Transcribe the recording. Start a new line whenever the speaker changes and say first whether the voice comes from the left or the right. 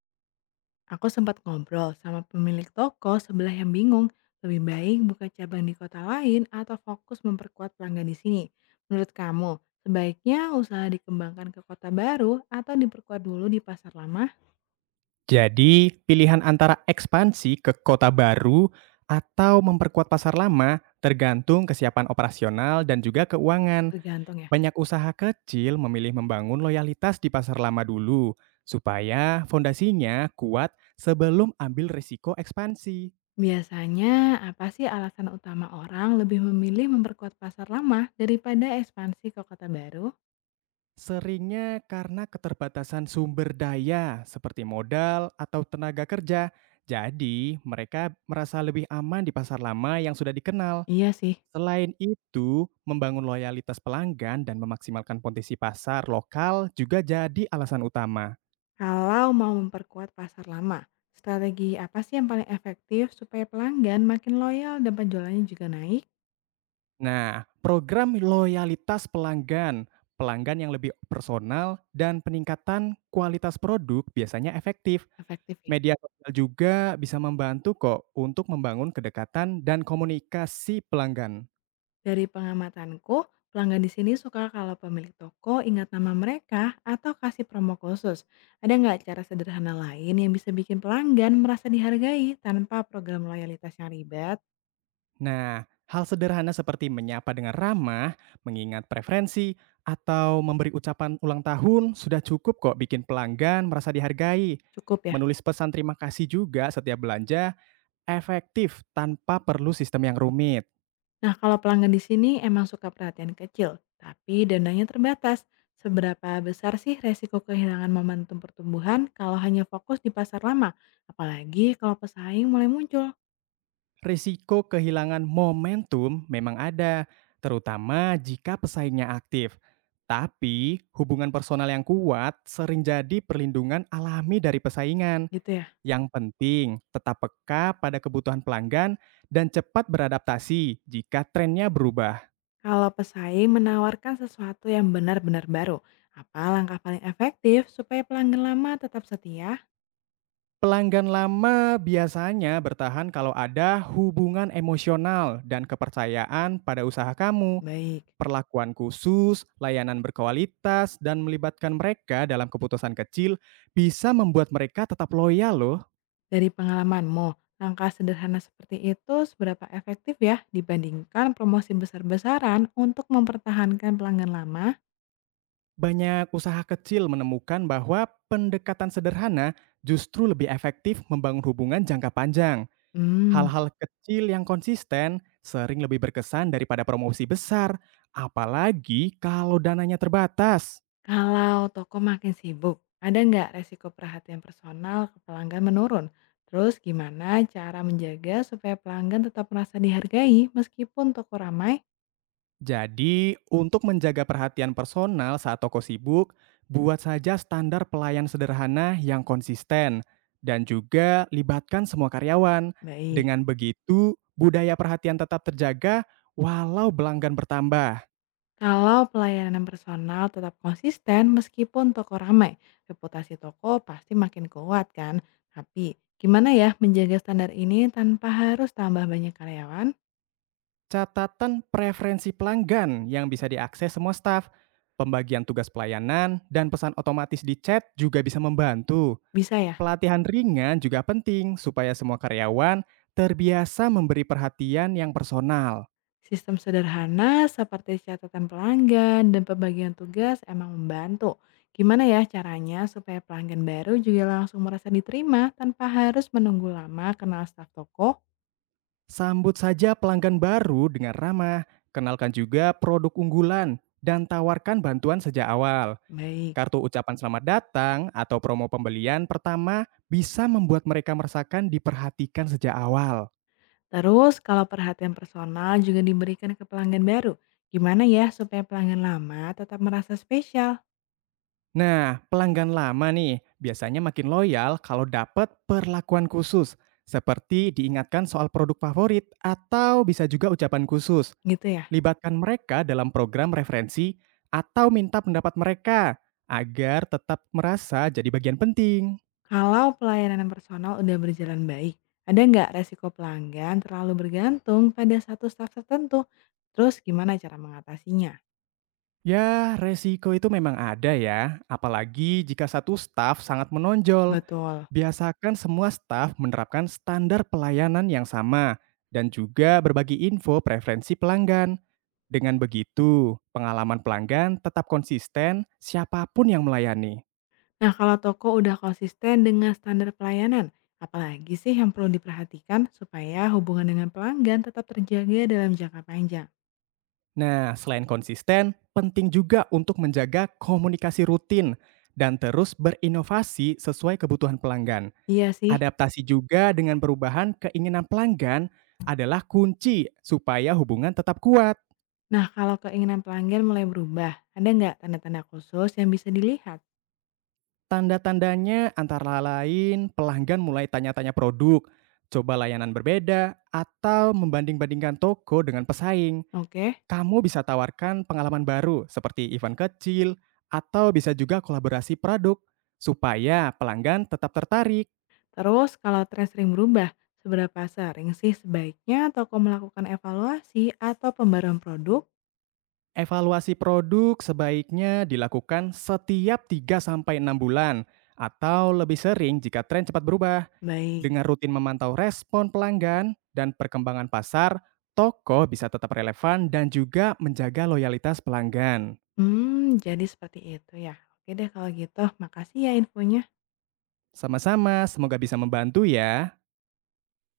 left: Aku sempat ngobrol sama pemilik toko sebelah yang bingung, lebih baik buka cabang di kota lain atau fokus memperkuat pelanggan di sini. Menurut kamu, sebaiknya usaha dikembangkan ke kota baru atau diperkuat dulu di pasar lama?
right: Jadi, pilihan antara ekspansi ke kota baru atau memperkuat pasar lama tergantung kesiapan operasional dan juga keuangan.
left: Tergantung ya.
right: Banyak usaha kecil memilih membangun loyalitas di pasar lama dulu supaya fondasinya kuat sebelum ambil risiko ekspansi.
left: Biasanya apa sih alasan utama orang lebih memilih memperkuat pasar lama daripada ekspansi ke kota baru?
right: Seringnya karena keterbatasan sumber daya seperti modal atau tenaga kerja. Jadi, mereka merasa lebih aman di pasar lama yang sudah dikenal.
left: Iya sih.
right: Selain itu, membangun loyalitas pelanggan dan memaksimalkan potensi pasar lokal juga jadi alasan utama.
left: Kalau mau memperkuat pasar lama, strategi apa sih yang paling efektif supaya pelanggan makin loyal dan penjualannya juga naik?
right: Nah, program loyalitas pelanggan, pelanggan yang lebih personal, dan peningkatan kualitas produk biasanya efektif.
left: Efektif ya?
right: Media sosial juga bisa membantu kok untuk membangun kedekatan dan komunikasi pelanggan.
left: Dari pengamatanku, pelanggan di sini suka kalau pemilik toko ingat nama mereka atau kasih promo khusus. Ada nggak cara sederhana lain yang bisa bikin pelanggan merasa dihargai tanpa program loyalitas yang ribet?
right: Nah, hal sederhana seperti menyapa dengan ramah, mengingat preferensi, atau memberi ucapan ulang tahun sudah cukup kok bikin pelanggan merasa dihargai.
left: Cukup ya?
right: Menulis pesan terima kasih juga setiap belanja efektif tanpa perlu sistem yang rumit.
left: Nah, kalau pelanggan di sini emang suka perhatian kecil, tapi dananya terbatas. Seberapa besar sih resiko kehilangan momentum pertumbuhan kalau hanya fokus di pasar lama? Apalagi kalau pesaing mulai muncul,
right: Risiko kehilangan momentum memang ada, terutama jika pesaingnya aktif. Tapi, hubungan personal yang kuat sering jadi perlindungan alami dari pesaingan.
left: gitu ya?
right: Yang penting, tetap peka pada kebutuhan pelanggan dan cepat beradaptasi jika trennya berubah.
left: Kalau pesaing menawarkan sesuatu yang benar-benar baru, apa langkah paling efektif supaya pelanggan lama tetap setia?
right: Pelanggan lama biasanya bertahan kalau ada hubungan emosional dan kepercayaan pada usaha kamu,
left: Baik,
right: perlakuan khusus, layanan berkualitas, dan melibatkan mereka dalam keputusan kecil bisa membuat mereka tetap loyal loh.
left: dari pengalamanmu, langkah sederhana seperti itu seberapa efektif ya dibandingkan promosi besar-besaran untuk mempertahankan pelanggan lama?
right: Banyak usaha kecil menemukan bahwa pendekatan sederhana justru lebih efektif membangun hubungan jangka panjang.
left: Hmm,
right: Hal-hal kecil yang konsisten sering lebih berkesan daripada promosi besar, apalagi kalau dananya terbatas.
left: kalau toko makin sibuk, ada nggak resiko perhatian personal ke pelanggan menurun? Terus gimana cara menjaga supaya pelanggan tetap merasa dihargai meskipun toko ramai?
right: Jadi, untuk menjaga perhatian personal saat toko sibuk, buat saja standar pelayan sederhana yang konsisten dan juga libatkan semua karyawan.
left: Baik.
right: Dengan begitu, budaya perhatian tetap terjaga walau pelanggan bertambah.
left: Kalau pelayanan personal tetap konsisten meskipun toko ramai, reputasi toko pasti makin kuat kan? Tapi gimana ya menjaga standar ini tanpa harus tambah banyak karyawan?
right: Catatan preferensi pelanggan yang bisa diakses semua staf. Pembagian tugas pelayanan dan pesan otomatis di chat juga bisa membantu.
left: Bisa ya?
right: Pelatihan ringan juga penting supaya semua karyawan terbiasa memberi perhatian yang personal.
left: Sistem sederhana seperti catatan pelanggan dan pembagian tugas emang membantu. Gimana ya caranya supaya pelanggan baru juga langsung merasa diterima tanpa harus menunggu lama kenal staf toko?
right: Sambut saja pelanggan baru dengan ramah, kenalkan juga produk unggulan, dan tawarkan bantuan sejak awal.
left: Baik.
right: Kartu ucapan selamat datang atau promo pembelian pertama bisa membuat mereka merasakan diperhatikan sejak awal.
left: Terus kalau perhatian personal juga diberikan ke pelanggan baru, gimana ya supaya pelanggan lama tetap merasa spesial,
right: Nah, pelanggan lama nih biasanya makin loyal kalau dapat perlakuan khusus, seperti diingatkan soal produk favorit atau bisa juga ucapan khusus.
left: gitu ya?
right: Libatkan mereka dalam program referensi atau minta pendapat mereka agar tetap merasa jadi bagian penting.
left: Kalau pelayanan personal udah berjalan baik, ada nggak resiko pelanggan terlalu bergantung pada satu staff tertentu? Terus gimana cara mengatasinya?
right: Ya, resiko itu memang ada ya, apalagi jika satu staf sangat menonjol.
left: Betul.
right: Biasakan semua staf menerapkan standar pelayanan yang sama dan juga berbagi info preferensi pelanggan. Dengan begitu, pengalaman pelanggan tetap konsisten siapapun yang melayani.
left: Nah, kalau toko udah konsisten dengan standar pelayanan, apalagi sih yang perlu diperhatikan supaya hubungan dengan pelanggan tetap terjaga dalam jangka panjang?
right: Nah, selain konsisten, penting juga untuk menjaga komunikasi rutin dan terus berinovasi sesuai kebutuhan pelanggan.
left: Iya sih.
right: Adaptasi juga dengan perubahan keinginan pelanggan adalah kunci supaya hubungan tetap kuat.
left: Nah, kalau keinginan pelanggan mulai berubah, ada nggak tanda-tanda khusus yang bisa dilihat?
right: Tanda-tandanya antara lain pelanggan mulai tanya-tanya produk, coba layanan berbeda, atau membanding-bandingkan toko dengan pesaing.
left: Oke.
right: Kamu bisa tawarkan pengalaman baru seperti event kecil atau bisa juga kolaborasi produk supaya pelanggan tetap tertarik.
left: Terus, kalau tren sering berubah, seberapa sering sih sebaiknya toko melakukan evaluasi atau pembaruan produk?
right: Evaluasi produk sebaiknya dilakukan setiap 3 sampai 6 bulan atau lebih sering jika tren cepat berubah.
left: Baik.
right: Dengan rutin memantau respon pelanggan dan perkembangan pasar, toko bisa tetap relevan dan juga menjaga loyalitas pelanggan.
left: Hmm, jadi seperti itu ya. Oke deh kalau gitu. Makasih ya infonya.
right: Sama-sama, semoga bisa membantu ya.